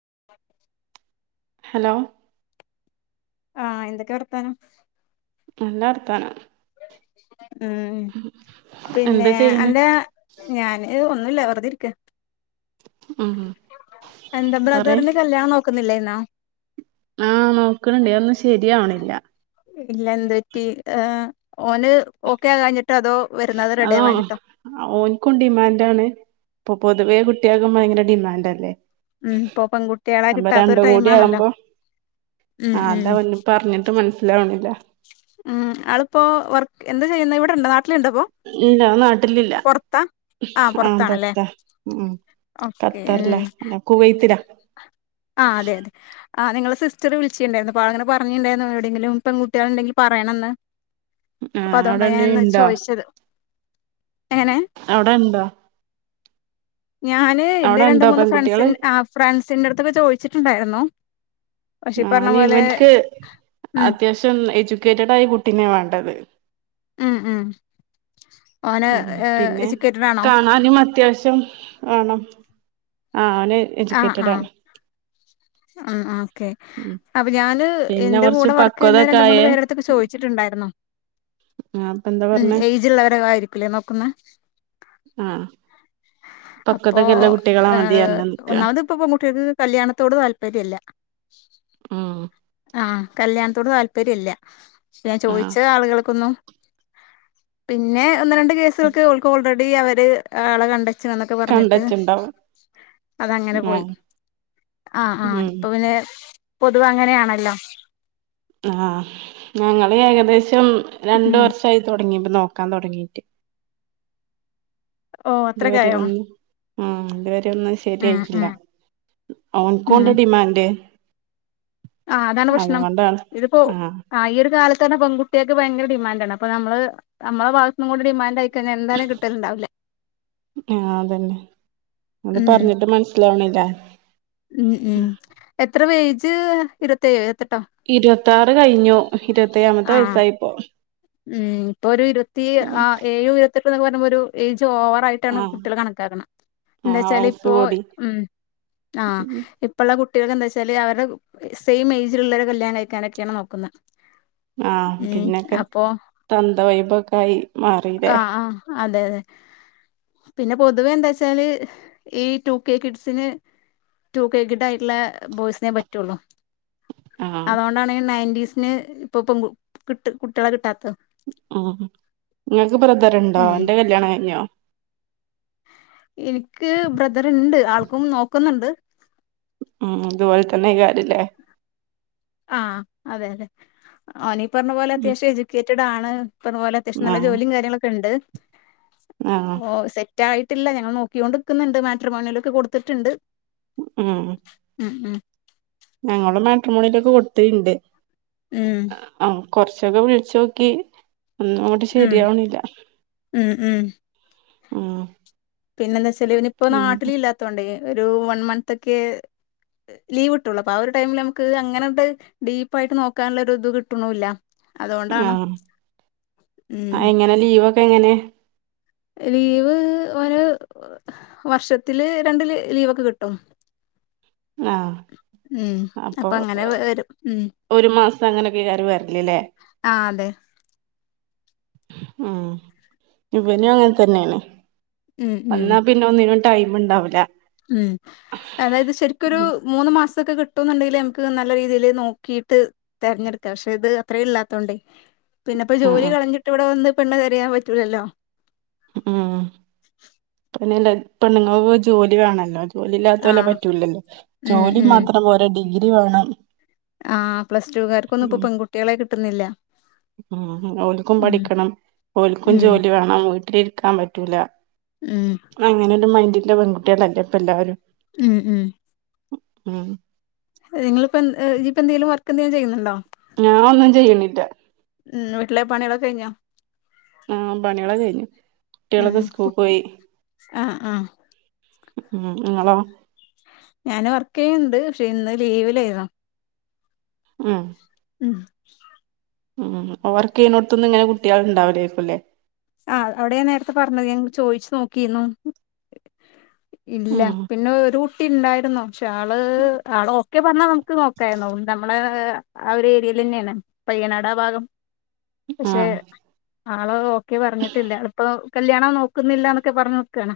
[unintelligible] Hello ആഹ എന്തൊക്കെ വർത്താനം നല്ല വർത്തമാന ഉം എന്താ പിന്നെ ചെയ്യണ് എന്റെ ഞാന് വെറുതെയിരിക്ക ഉം എന്താ പറയ് ബ്രദറിന്റെ കല്യാണം നോക്കുന്നില്ല എന്നാ ആ നോക്കണണ്ടേ ഒന്നും ശരിയാവണില്ല ഇല്ല എന്ത് പറ്റിഏ ഓന് ഓക്കെ ആകാഞ്ഞി ആ ഓനിക്കും ഡിമാൻഡ് ആണ് പോ പൊതുവെ കുട്ടികൾക്കും ഭയങ്കര ഡിമാൻഡ് അല്ലേ ഉം ഇപ്പൊ പെൺകുട്ടികളെ കിട്ടാത്തൊരു ടൈംമാണല്ലോ ആ അത അവന് പറഞ്ഞിട്ട് മനസ്സിലാവണില്ല ഉം ആളിപ്പോ വർക്ക് എന്ത ചെയ്യുന്നെ ഇവിടെണ്ട ന ഇല്ല നാട്ടിലില്ല ആഹ് ഉം പൊറത്താണല്ലേ പൊറത്താ ഉം ഓക്കെ കത്തറില അല്ല കുവൈത്തില ആ അതെ അതെ ആ നിങ്ങള് സിസ്റ്റർ വിളിട്ടുണ്ടായിരുന്നു അപ്പോൾ അങ്ങനെ പറഞ്ഞിണ്ടായിരുന്നു എവിടെങ്കിലും പെൺകുട്ടികൾ ഉണ്ടെങ്കിൽ പറയണന്ന് അപ്പൊ ആഹ് അവിടെ അതൊണ്ടാ ഞാന്ന് ഇണ്ടോ ചോദിച്ചത് എങ്ങനെ അവിടെ ഇണ്ടോ ഞാന് എൻ്റെ അവിടെ രണ്ട് ഇണ്ടോ മൂന്ന് ഫ്രണ്ട്സി പെൺകുട്ടികള് ഫ്രണ്ട്സിന്റെ അടുത്തൊക്കെ ചോദിച്ചിട്ടുണ്ടായിരുന്നു പക്ഷെ ഈ പറഞ്ഞ ഞാൻ പോലെ ഇവൻക്ക് ഉം അത്യാവശ്യം എജ്യൂക്കേറ്റഡ് ആയ കുട്ടീനെ വേണ്ടത് ഉം ഉം ഓന് ഉം പിന്നെ എജ്യൂക്കേറ്റഡ് ആണോ കാണാനും അത്യാവശ്യം വേണം ആ അവന് എജൂക്കേറ്റഡ് ആണ് ആ ആ ക്കേ ഉം അപ്പൊ ഞാന് പിന്നെ എന്റെ കൊറച്ച് കൂടെ വർക്ക് ചെയ്യുന്ന പക്വതൊക്കെ രണ്ട് മൂന്ന് ആയേ പേരെടുത്തൊക്കെ ചോദിച്ചിട്ടുണ്ടായിരുന്നു ആ അപ്പൊ എന്താ ഉം പറഞ്ഞേ ഏജ്ള്ളവര ആയിരിക്കലേ നോക്കുന്ന ആ അപ്പോ പക്വതൊക്കെല്ല കുട്ടികളെ ഏ മതി പറഞ്ഞ് നിക്കാണ് ഒന്നാമത് ഇപ്പൊ പെൺകുട്ടികക്ക് കല്യാണത്തോട് താല്പര്യല്ല ഉം ആ കല്യാണത്തോട് താല്പര്യം ഇല്ല ഞാൻ ആ ചോദിച്ച ആളുകൾക്കൊന്നും പിന്നെ ഒന്ന് രണ്ട് കേസുകൾക്ക് ഓൾക്ക് ഓൾറെഡി അവര് ആളെ കണ്ട ച്ഛ എന്നൊക്കെ പറഞ്ഞിട്ട് കണ്ടച്ചുണ്ടാവും അതങ്ങനെ ആ പോയി ആ ആ ഉം ഇപ്പൊ പിന്നെ പൊതുവേ അങ്ങനെയാണല്ലോ ആ ഞങ്ങള് ഏകദേശം രണ്ട് ഉം വർഷമായിത്തോ തുടങ്ങിട്ട് നോക്കാൻ തുടങ്ങീട്ട് ഓ അത്ര ഇതുവരെ കായോ ഒന്നും ഉം അതുവരെ ഒന്നും ശരിയായിട്ടില്ല ഓൻകോണ്ട് ഡിമാൻഡ് ആ അതാണ് പ്രക്ഷ്ണം അതുകൊണ്ടാണ് ഇതിപ്പോ ആ ഈ ഒരു കാല തന്നെ പെൺകുട്ടിയാക്ക് ഭയങ്കര ഡിമാൻഡ് ആണ് അപ്പോ നമ്മള് നമ്മള ഭാഗത്ത്നും കൂടി ഡിമാൻഡ് ആയി കയ്ഞാൽ എന്താലും കിട്ടലുണ്ടാവില്ല ആ അതന്നെ അത് ഉം പറഞ്ഞിട്ട് മനസ്സിലാവണില്ല ഉം ഉം എത്ര വേജ് ഇരുവത്തേഴോ ഇരുവ ഇരുപത്തിയാറ് കഴിഞ്ഞു ഇരുപത്ത്യാമത്തെ ആഹ് വയസായിപ്പോ ഉം ഇപ്പൊ ഒരു ഇരുപത്തി ആ ഏഴു ഇരുപത്തിട്ട് എന്നൊക്ക പറുമ്പോ ഒരു ഏജ് ചോവറായിട്ടാണ് ആഹ് കുട്ടികൾ കണക്കാക്കണം എന്താ ആഹ് വെച്ചാ വയസ്സ് ഇപ്പോ കൂടി ഉം ആ ഇപ്പള്ള കു കുട്ടികളെന്താ വെച്ചാല് അവരുടെ സെയിം ഏജിൽ ഉള്ളരെ കല്യാണം കഴിക്കാനൊക്കെയാണ് നോക്കുന്നത് ആ ഉം പിന്നൊക്കെ അപ്പൊ തന്ത വൈബ് പൊക്കെ ആയി മാറില്ലേ ആഹ് ആഹ് അതെ അതെ പിന്നെ പൊതുവേ എന്താ വച്ചാല് ഈ ടു കെ കിഡ്സിന് ടു കേ കിട് ആയിട്ടുള്ള ബോയ്സിനെ പറ്റുള്ളു ആഹ് അതുകൊണ്ടാണ് നയന്റ്റീസിന് ഇപ്പൊ പെൺ കിട്ട് കുട്ടികളെ കിട്ടാത്ത ഉം നിങ്ങൾക്ക് ബ്രദർണ്ടോ ഉം എന്റെ കല്യാണം കഴിഞ്ഞോ എനിക്ക് ബ്രദർ ഉണ്ട് ആൾക്കും നോക്കുന്നുണ്ട് ഉം ഇതുപോലെ തന്നെക്കരില്ലേ ആ അതെ അതെ ഓനീ പറഞ്ഞ പോലെ അത്യാവശ്യം എജുക്കേറ്റഡ് ആണ് ഈ പറഞ്ഞപോലെ അത്യാവശ്യം നല്ല ആഹ് ജോലിയും കാര്യങ്ങളൊക്കെ ഉണ്ട് ആഹ് ഒ സെ റ്റയിട്ടില്ല ഞങ്ങൾ നോക്കിക്കൊണ്ട്നിക്കുന്നുണ്ട് മാട്രമോണിയലൊക്കെ കൊടുത്തിട്ടുണ്ട് ഉം ഉം ഉം മോണിലൊക്കെ കൊടുത്തണ്ട് ഉം ആ കൊറച്ചൊക്കെ വിളിച്ചു നോക്കി ഒന്നും അങ്ങോട്ട് ഉം ശരിയാവണില്ല ഉം ഉം ആ പിന്നെന്താ വച്ചാല് ഇവനിപ്പോ നാട്ടില് ഇല്ലാത്തോണ്ടേ ഒരു വൺ മന്ത് ഒക്കെ ലീവ് കിട്ടുള്ളൂ അപ്പൊ ആ ഒരു ടൈമില് നമുക്ക് അങ്ങനെണ്ട് ഡീപ്പായിട്ട് നോക്കാനുള്ള ഒരു ഇത് കിട്ടണുല്ല ആ ഉം എങ്ങനെ ലീവൊക്കെ എങ്ങനെ ലീവ് ഒരു വർഷത്തില് രണ്ട് ലീവൊക്കെ കിട്ടും ആ ഉം അപ്പൊ അങ്ങനെ വരും ഉം ഒരു മാസം അങ്ങനെക്കെകെറി വരലല്ലേ ആ അതെ ഉ ഇവനും അങ്ങനെ തന്നെയാണ് ഉം ഉം വന്നാ പിന്നെ ഒന്നിനും ടൈം ഉണ്ടാവില്ല ഉം അതായത് ശരിക്കൊരു ഉം മൂന്ന് മാസമൊക്കെ കിട്ട ട്ടുന്നുണ്ടെങ്കിൽ ന്മക്ക് നല്ല രീതിയിൽ നോക്കിട്ട് തിരഞ്ഞെടുക്കാം പക്ഷെ ഇത് അത്രേ ഇല്ലാത്തോണ്ടേ പിന്നെപ്പോ ജോലി ആഹ് കളഞ്ഞിട്ട് ഇവിടെ വന്ന് പെണ്ണ് തെരയാൻ പറ്റൂലല്ലോ ഉം പിന്നെല്ല പെണ്ണുങ്ങൾക്ക് ജോലി വേണല്ലോ ജോലി ഇല്ലാത്ത ആ പോലെ പറ്റൂലല്ലോ ഉം ജോലി മാത്രം പോര ഡിഗ്രി വേണം ആ പ്ലസടുകാർക്കൊന്നും ഇപ്പോ പെൺകുട്ടികളെ കിട്ടുന്നില്ല ഉ അവക്കും ഉം പഠിക്കണം ഓൽക്കും ഉം ജോലി വേണം വീട്ടിലിരിക്കാൻ പറ്റൂല ഉം അങ്ങനെ ഒരു മൈൻഡിൽ പെൺകുട്ടികളല്ലെ ഇപ്പ എല്ലരും ഉം ഉം ഉം നിങ്ങളിപ്പോ എ ഇനിപ്പോ എന്തേലും വർക്ക് എന്തെങ്കിലും ചെയ്യുന്നുണ്ടോ ഞാൻ ഒന്നും ചെയ്യണില്ല വിട്ടിലെ പണികളൊക്ക കഴിഞ്ഞോ ആഹ് പണികള് കഴിഞ്ഞു ഉം കുട്ടികളൊക്കെ സ്കൂൾ പോയി ആഹ് ആഹ് നിങ്ങളോ ഞാന് വർക്ക് ചെയ്യ്ണ്ട് പക്ഷെ ഇന്ന് ലീവിലേയിരുന്നു ഉം ഉം ഉം വർക്കെയുന്നെടുത്തൊന്ന് ഇങ്ങനെ കുട്ടികൾ ഉണ്ടാവില്ലേയിരിക്കുംല്ലേ ആ അവിടെ ൻ നേരത്തെ പറഞ്ഞത് ഞങ്ങ ചോയിച്ചു നോക്കിയിന്നു ഇല്ല ഉം പിന്നെ ഒരു കു ട്ടിണ്ടായിരുന്നു പക്ഷെ ആള് ആള് ഓക്കെ പറഞ്ഞാ നമുക്ക് നോക്കായിരുന്നു നമ്മളെ ആ ഒരു എരിയ തന്നെയാണ് പയ്യനാട് ഭാഗം പക്ഷെ ആഹ് ആള് ഒക്കെ പറഞ്ഞിട്ടില്ല അളിപ്പോ കല്യാണം നോക്കുന്നില്ലന്നൊക്കെ പറഞ്ഞു നിക്കുവാണ്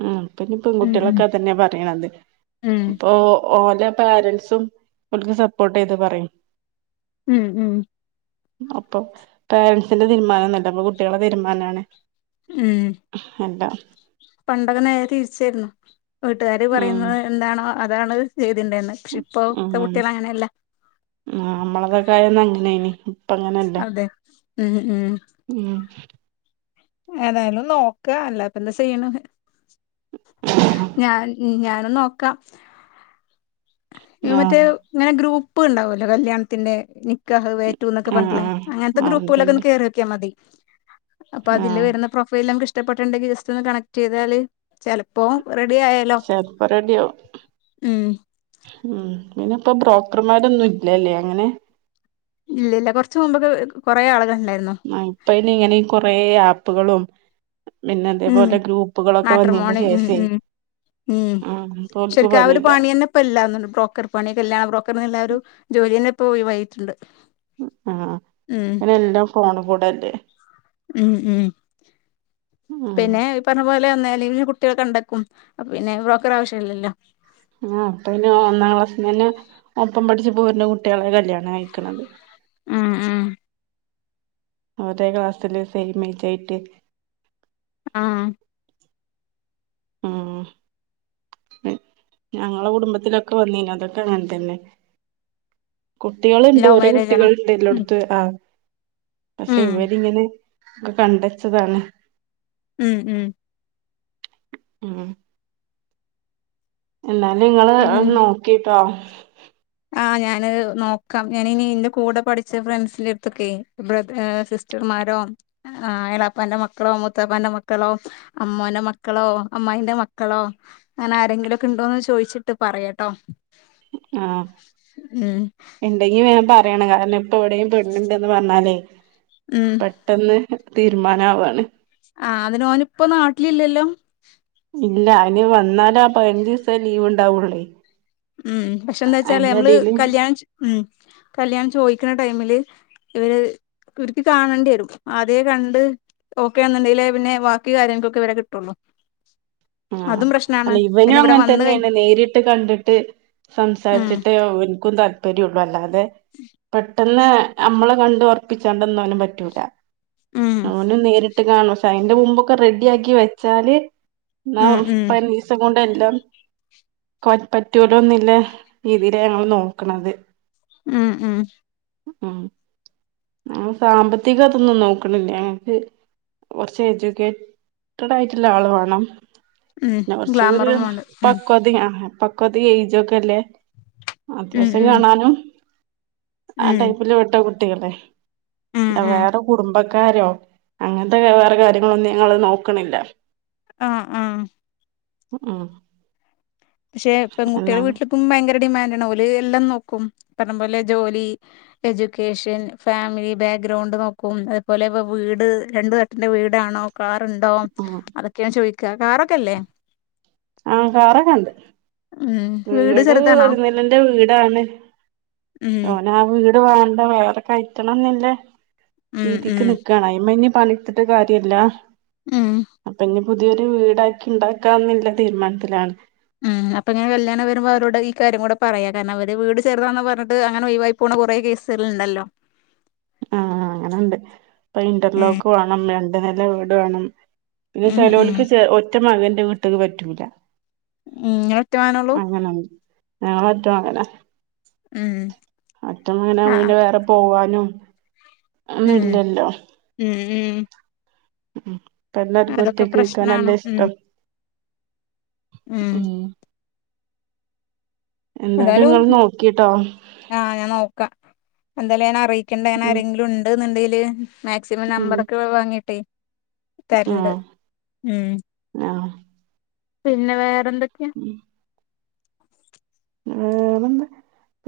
ഉ പഞ്ഞ് പെൺകുട്ടികളൊക്കെ അതന്നെയ പറയ്ണത് ഉം ഇപ്പൊ ഓ ല്ല പാരൻസും ഓൽക്ക് സപ്പോർട്ട് ചെയ്ത് പറയും ഉം ഉം അപ്പൊ പേരൻറ്സിന്റെ തീരുമാനോന്നുഅല്ല ഇപ്പ കുട്ടികളെ തീരുമാനാണെ അല്ല പണ്ടാക്കെ നേരെ തിരിച്ചായിരുന്നു വീട്ടുകാര് ഉം പറയുന്നത് എന്താണോ അതാണ് ണ്ടാർന്ന് പക്ഷെ ഇപ്പ ത്തെ കുട്ടികൾ അങ്ങനെയല്ല നമ്മളതൊക്കൊയന്നഅങ്ങനെയ്നി ഇപ്പ അങ്ങനല്ല അതെ ഉം ഉം ഉം ഏതായാലും നോക്ക അല്ലപ്പ എന്താ ചെയ്യണ് ഞാൻ ഞാനും നോക്കാം ഇത് മറ്റേ ആഹ് ഇങ്ങനെ ഗ്രൂപ്പ് ണ്ടാവുല്ലോ കല്യാണത്തിൻ്റെ നി ക്കഹ് വേ റ്റു ന്നൊക്കെ ആഹ് പറഞ്ഞിട്ടിള്ളെ ആഹ് അങ്ങനെത്തെ ആഹ് ഗ്രൂപ്പ്കളിലൊക്കെ ഒന്ന് അതന്നെ കേറി നോക്കിയാ മതി അപ്പൊ അതില് ആഹ് വരുന്ന പ്രൊഫൈൽ നമ്മക്ക് ഇഷ്ടപ്പെട്ടിട്ടുണ്ടെങ്കിൽ ജസ്റ്റ്‌ ഒന്ന് കണക്ട് ചെയ്താൽ ചെലപ്പോ റെഡി ആയാലോ ചെലപ്പോ റെഡിയാവും ഉം ഉം ഇങ്ങനെ പ്പൊ ബ്രോക്കർമാരൊന്നും ഇല്ലല്ലേ അങ്ങനെ ഇല്ല ഇല്ല കുറച്ച മുമ്പൊക്കെ കൊറെ ആളെക ആഹ് ഇപ്പ ഇനി ഇങ്ങനെ കൊറേ ആപ്പുകളും പിന്നെ ഉം അതേപോലെ ഗ്രൂപ്പുകളൊക്കെ വന്നിന്റെ മാട്രിമോണി ഉം ശേഷേ ഉം ഉം ഇപ്പോൽക്ക് ശരിക്കും ആ ഒരു പണിയില്ല പണി തന്നെ ഇപ്പ ഇല്ലാന്ന്ണ്ട് ബ്രോക്കർ പണിയൊക്കെ എല്ലാ ബ്രോക്കർന്ന്ല്ല ഒരു ജോലിതന്നെ ഇപ് പോയി വൈകിട്ട്ണ്ട് ആഹ് അതിന് എല്ലാം ഫോണ് കൂടല്ലേ ഉം ഉം ഉം പിന്നെ ഈ പറഞ്ഞപോലെ നെലവില് കുട്ടികള് കണ്ടെക്കും അപ്പ പിന്നെ ബ്രോക്കർടെ ആവശ്യം ഇല്ലല്ല ആഹ് അപ്പ പിന്നെ ഒന്നാം ക്ലാസ്സ് മുതല് ഒപ്പം പഠിച്ച പോര്ണ കുട്ടികളെ കല്യാണം കഴിക്ക്ണത് ഉം ഉം ഒരേ ക്ലാസ്സില് സെയിം ഏയ്ജായിട്ട് ആഹ് ഉം ഞ ഞങ്ങള കുടുംബത്തിലൊക്കെ വന്നിന് അതൊക്കെ അങ്ങനെ തന്നെ കുട്ടികള്ണ്ട് ലവ് കുറെ മാരേജ് ആണോ കുട്ടികള്ണ്ട് ഉം എല്ലോട്ത്ത് ആഹ് പക്ഷെ ഉം ഇവരിങ്ങനെ ഒക്കെ കണ്ടെച്ചതാണ് ഉം ഉം ഉം എന്നാലും നിങ്ങള് പിന്നെ എഹ് നോക്കിട്ടോ ആഹ് ഞാന് നോക്കാം ഞാന് ഇനി എന്റെ കൂടെ പഠിച്ച ഫ്രണ്ട്സിന്റെടുത്തൊക്കെ ബ്രദർ ഏഹ് സിസ്റ്റർമാ മാരോ ആഹ് എളാപ്പാന്റ് മക്കളോ മൂത്തപ്പാന്റെ മക്കളോ അമ്മോന്റെ മക്കളോ അമ്മായിന്റെ മക് മക്കളോ അങ്ങനെ ആരെങ്കിലൊക്കെ ഉണ്ടോന്ന് ചോയിച്ചിട്ട് പറയട്ടോ ആഹ് ഇണ്ടെങ്കി വേഗം പറയണം കാരണം ഇപ്പ എവിടെം പെന് ണ്ടന്ന് പറഞ്ഞാലേ ഉം പെട്ടെന്ന് തീരുമാനാവാണ് ആഹ് അതിനോൻ ഇപ്പ നാട്ടില് ഇല്ലല്ലോ ഇല്ല അവന് വന്നാല ആ പതിനഞ്ച് ദിവസെ ലീവ് ഉണ്ടാവൂള്ളേ ഉം പക്ഷെ എന്താ വെച്ചാല് നമ്മള് കല്യാണം ച് ഉം കല്യാണം ചോദിക്കണ ടൈമില് ഇവര് ഇർക്ക് കാണേണ്ടി വരും ആദ്ധ്യേ കണ്ട് ഓക്കെ എന്നുണ്ടെങ്കിലേ പിന്നെ ബാക്കി കാര്യങ്ങൾക്കൊക്കെ വരെ കിട്ടുള്ളൂ ആഹ് അതും പ്രശ്നാണ് അല്ല ഇവനും പിന്നെ ഇവിടെ അങ്ങനെ വന്ന് കഴി തന്നെണ് നേരിട്ട് കണ്ടിട്ട് ഉം സംസാരിച്ചിട്ടേ എനിക്കും താല്പര്യംള്ളു അല്ലാതെ പെട്ടെന്ന് നമ്മളെ കണ്ട് വർ പിച്ചാണ്ടൊന്നും അവന് പറ്റൂല ഉം അവന് നേരിട് ട്ട് കാണും പക്ഷേ അതിന്റെ മുമ്പൊക്കെ റെഡി ആക്കി വെച്ചാല് എന്ന ഉം ഉം പതിനഞ്ചിസം കൊണ്ട് എല്ലാം കൊൻ പറ്റൂലന്നില്ലേ രീതിയില ഞങ്ങള് നോക്കണത് ഉം ഉം ഉം ഞങ്ങള് സാമ്പത്തിക അതൊന്നും നോക്കണില്ല ഞങ്ങക്ക് കുറച്ച് എജ്യൂക്കേറ്റഡ് ആയിട്ടുള്ള ആള് വേണം ഉം ന്ന കൊർച്ചക്കൊരു ഗ്ലാമറും വേണം ഉം പക്വതയാ പക്വതെ ഏയ്ജൊക്കെല്ലേ ഉം അത്യാവശ്യം ഉം കാണാനും ആ ഉം ടൈപ്പില് വിട്ട കുട്ടികളെ ഉം ഉം വേറെ കുടുംബ ക്കാരോ അങ്ങനത്തെ വേറെ കാര്യങ്ങളൊന്നും ഞങ്ങള് നോക്കണില്ല ആഹ് ആഹ് ഉം പക്ഷെ പെങ്കുട്ടികള് എന്നാലും വീട്ടിലിപ്പം ഭയങ്ക ഡിമാന്റ് ആണ് ഓല് എല്ലാം നോക്കും പറഞ്ഞ പോലെ ജോലി എക്കേഷൻ ഫാമിലി ബാഗ് ഗ്രൗണ്ട് നോക്കും അത് പോലെ ഇ വീട് രണ്ടു തട്ടന്റെ വീടാണോ ണ്ടോ ഉം അതൊക്കെയാണ് ചോദിക്കുക കറൊക്കെല്ലേ ആഹ! കാറൊക്കെണ്ട് വീട് ഒരുനല്ലിന്റെ വീടാണ് ഉം ഓന ആ വീട് വേണ്ട വേറെ കറ്റണല്ല ഉം ഉം രീതിക്ക് നാണ് പണിത്തിട്ട് കാര്യല്ല ഉം അപ്പൊ ഇ- പുതിയൊരു വീടാക്കി ഉണ്ടാക്ക എന്നില്ല തീരുമാനത്തിലാണ്. ഉം് അപ്പൊങ്ങനെ കല്യാണം വരുമ്പോ അവരോട് ഈ കാര്യം കൂടെ- പറയാ കാരണം അവര് വീട് ചേർതാന്ന് പറഞ്ഞിട്ട് അങ്ങനെ ഒയി വായി പോണകുറെേ കേസുകൾണ്ടല്ലോ ആ അങ്ങനെുണ്ട് ഇപ്പൊ ഉം ഇന്റർലോക്ക് വേണം രണ്ട് നില വീട് വേണം പിന്നെ ഉം ഉം സെലോലിക്ക് ച ഒറ്റ മകൻന്റെ വീട്ടക്ക് പറ്റൂല്ല ഉങ്ങന ഒറ്റ മോനെള്ളൂ ഞങ്ങ മറ്റും അങ്ങനെ ഉം അറ്റങ്ങനെ ആഹ് പിനെ വേറെ പോവാനും ഒന്നും ഉം ഇല്ലല്ലോ ഉം ഉം ഉ ഇ എല്ലർും അതൊക്കെ ഒറ്റക്ക് കേക്കാൻ പ്രശ്നാണ് നല്ല ഉം ഇഷ്ടം ഉം എന്തായാലും ഇങ്ങള് നോക്കിട്ടോ ആഹ! ഞാൻ നോക്കാം എന്തായാലും ഞാ അറിയിക്കണ്ട ങ്ങന ഉം ആരെങ്കിലും ഉണ്ട എന്നുണ്ടെങ്കില് മാക്സിമം ഉം നമ്പറൊക്കെ വാങ്ങിട്ടേ തരണ്ട് ആഹ് ഉ ആഹ് പിന്നെ വേറെ ടെ എന്തൊക്കെയാ ഉം വറെ എന്താ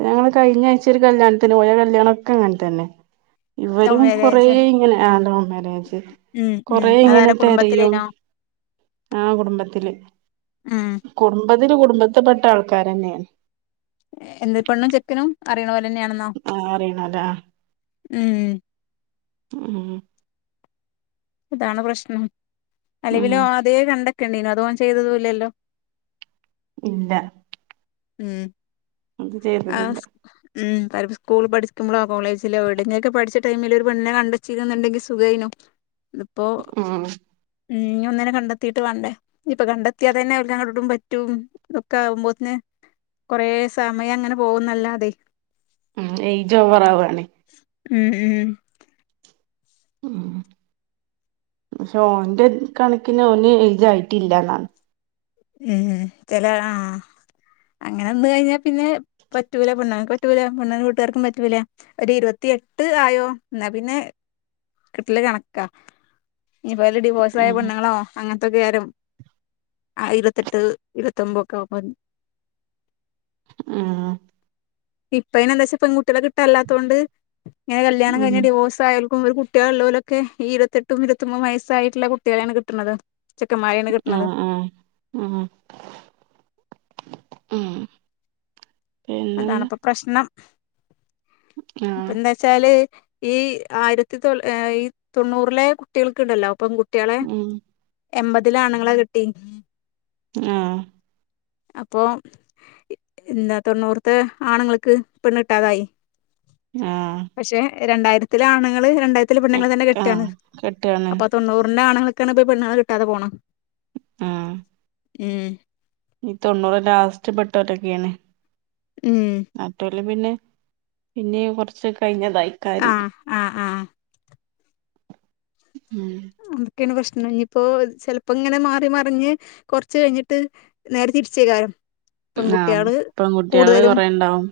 ഞങ്ങള് കഴിഞ്ഞ ആഴ്ച്ച ഒരു കല്യാണത്തിന് പോയ കല്യാണണം ഒക്കെ അങ്ങനെ തന്നെ ലവ് ഇവരും കൊറ മാരേജാ ഇങ്ങനെ ആ ലവ മേജ് ഉം ഉം കൊറെ എങ്ങനെ അതാരാ തിരയും കുടുംബത്തിലേനോ ആഹ കുടുംബത്തില് ഉം കുടുംബത്തില്ൽ കുടുംബത്തിപ്പെെട്ട ആൾക്കാരന്നെയാണ് എന്ത് പണ്ണ ചെക്കനും അറിയണവ ആഅറിയാണൊരാ ഉം ഉം അതാണ് പ്രശ്നം ഉം അലിവില ആദ്യെ കണ്ട ണ്ടന അതോെ ചെയ്തതല്ലല്ലോ ഇല്ല ഉം അതു ചെയ്രുന്നില്ല അലപ്പോൾ സ്കൂൾ പഠിക്കുമ്പോ കോളേജിലോ എവിടുന്നൊക്കെ പഠിച്ച ടൈമിൽ ഒരു പെണ്ണെ കണ്ടച്ചിരുന്നുണ്ടെിൽ സുഖൈനോ ഇപ്പോൊ ഉം ഉം ഒന്നനെ കണ്ടെത്തിയിട്ട് വേണ്ടേ ഇപ്പൊ കണ്ടെത്തിയാതെ തന്നെ അവങ്ങ ഇടും പറ്റും ഇക്കെ ആവുമ്പോന് കൊറെ സമയം അങ്ങനെ പോകുന്നല്ലാതെ ഉം ഏ ജോ പററാവുണ ഉം ഉം ഉ പക്ഷെ ഓന്റെ കണക്കിന് ഓന് എഴുജായിട്ടില്ലന്നാണ് ഉം ചല ആഹ അങ്ങനെ ഒന്ന കഴിഞ്ഞാൽ പിന്നെ പറ്റൂല പെണ്ണക്ക് പറ്റൂല പെണ്ണൻ വീട്ടുകാർും പറ്റൂല ഒരു ഇരുപത്തി എട്ട് ആയോ എന്നാ പിന്നെ കിട്ടില് കണക്കാ ഇനിപ്പോല് ഡിവോഴ്സ് ആയ ഉം പെണ്ണുങ്ങളോ അങ്ങനത്തൊക്കെ ആരും ആ ഇരുപത്തെട്ട് ഇരുപത്തൊമ്പൊക്കെ ആവു മ്പ ആഹ! ഇപ്പയിനെന്താച്ചാ പെൺകുട്ടികളെ കിട്ടാനില്ലാത്തകൊണ്ട് ഇങ്ങന കല്യാണം ഉം കഴിഞ്ഞ ഡിവോഴ്സായാലും കുട്ടികളൊള്ള പോലൊക്കെ ഈ ഇരുപത്തെട്ടും ഇരുപത്തൊമ്പതും വയസ്സായിട്ടുള്ള കുട്ടികളെയാണ് കിട്ടണത് ചെക്കൻമാരെയാണ് കിട്ടണത്. ആഹ് ആഹ് ഉം ഉം പിന്നെന്താ അതാണിപ്പൊ പ്രശ്നം. ആഹ് ഇപ്പെന്താച്ചാല് ഈ ആയിരത്തിതൊ ഈ തൊണ്ണൂറിലെ കുട്ടികൾക്ക് ഉണ്ടല്ലോ പെങ്കു ഉം എമ്പതിലെയാണുങ്ങളെ കിട്ടി. ആ അപ്പൊ എന്താ തൊണ്ണൂറത്തെ ആണുങ്ങൾക്ക് പെണ്ണു കിട്ടാതായി. ആ പക്ഷെ രണ്ടായിരത്തിലെ ആണുങ്ങള് രണ്ടായിരത്തിലെ പെണ്ണങ്ങളെ തന്നെ കെട്ടുകാണ് ആഹ് കെട്ടാണ് അപ്പൊ തൊണ്ണൂറിന്റാണുങ്ങൾ ക്കാണിപ്പോ ഈ പെണ്ണുങ്ങളെ കിട്ടാതെ പോണ ആ ഉം ഈ തൊണ്ണൂറ് ലാസ്‌റ്റിപ്പെട്ടവരൊക്കെയാണ്. ഉം ള് പിന്നെ പിന്നെ കുറച്ച് കഴിഞ്ഞാൽ ആ ആ ആ ഉം ഒക്കെയാണ് പ്രശ്നം ഞ്ഞിപ്പോ ചെലപ്പങ്ങനെ മാറി മറിഞ്ഞ് കൊറച്ച് കഴിഞ്ഞിട്ട് നേരെ തിരിച്ചേക്കാരം ആഹ് പെങ്കുട്ട്യാള് പെൺകുട്ടികള് കൂടുതലും കൊറേ ഇണ്ടാവും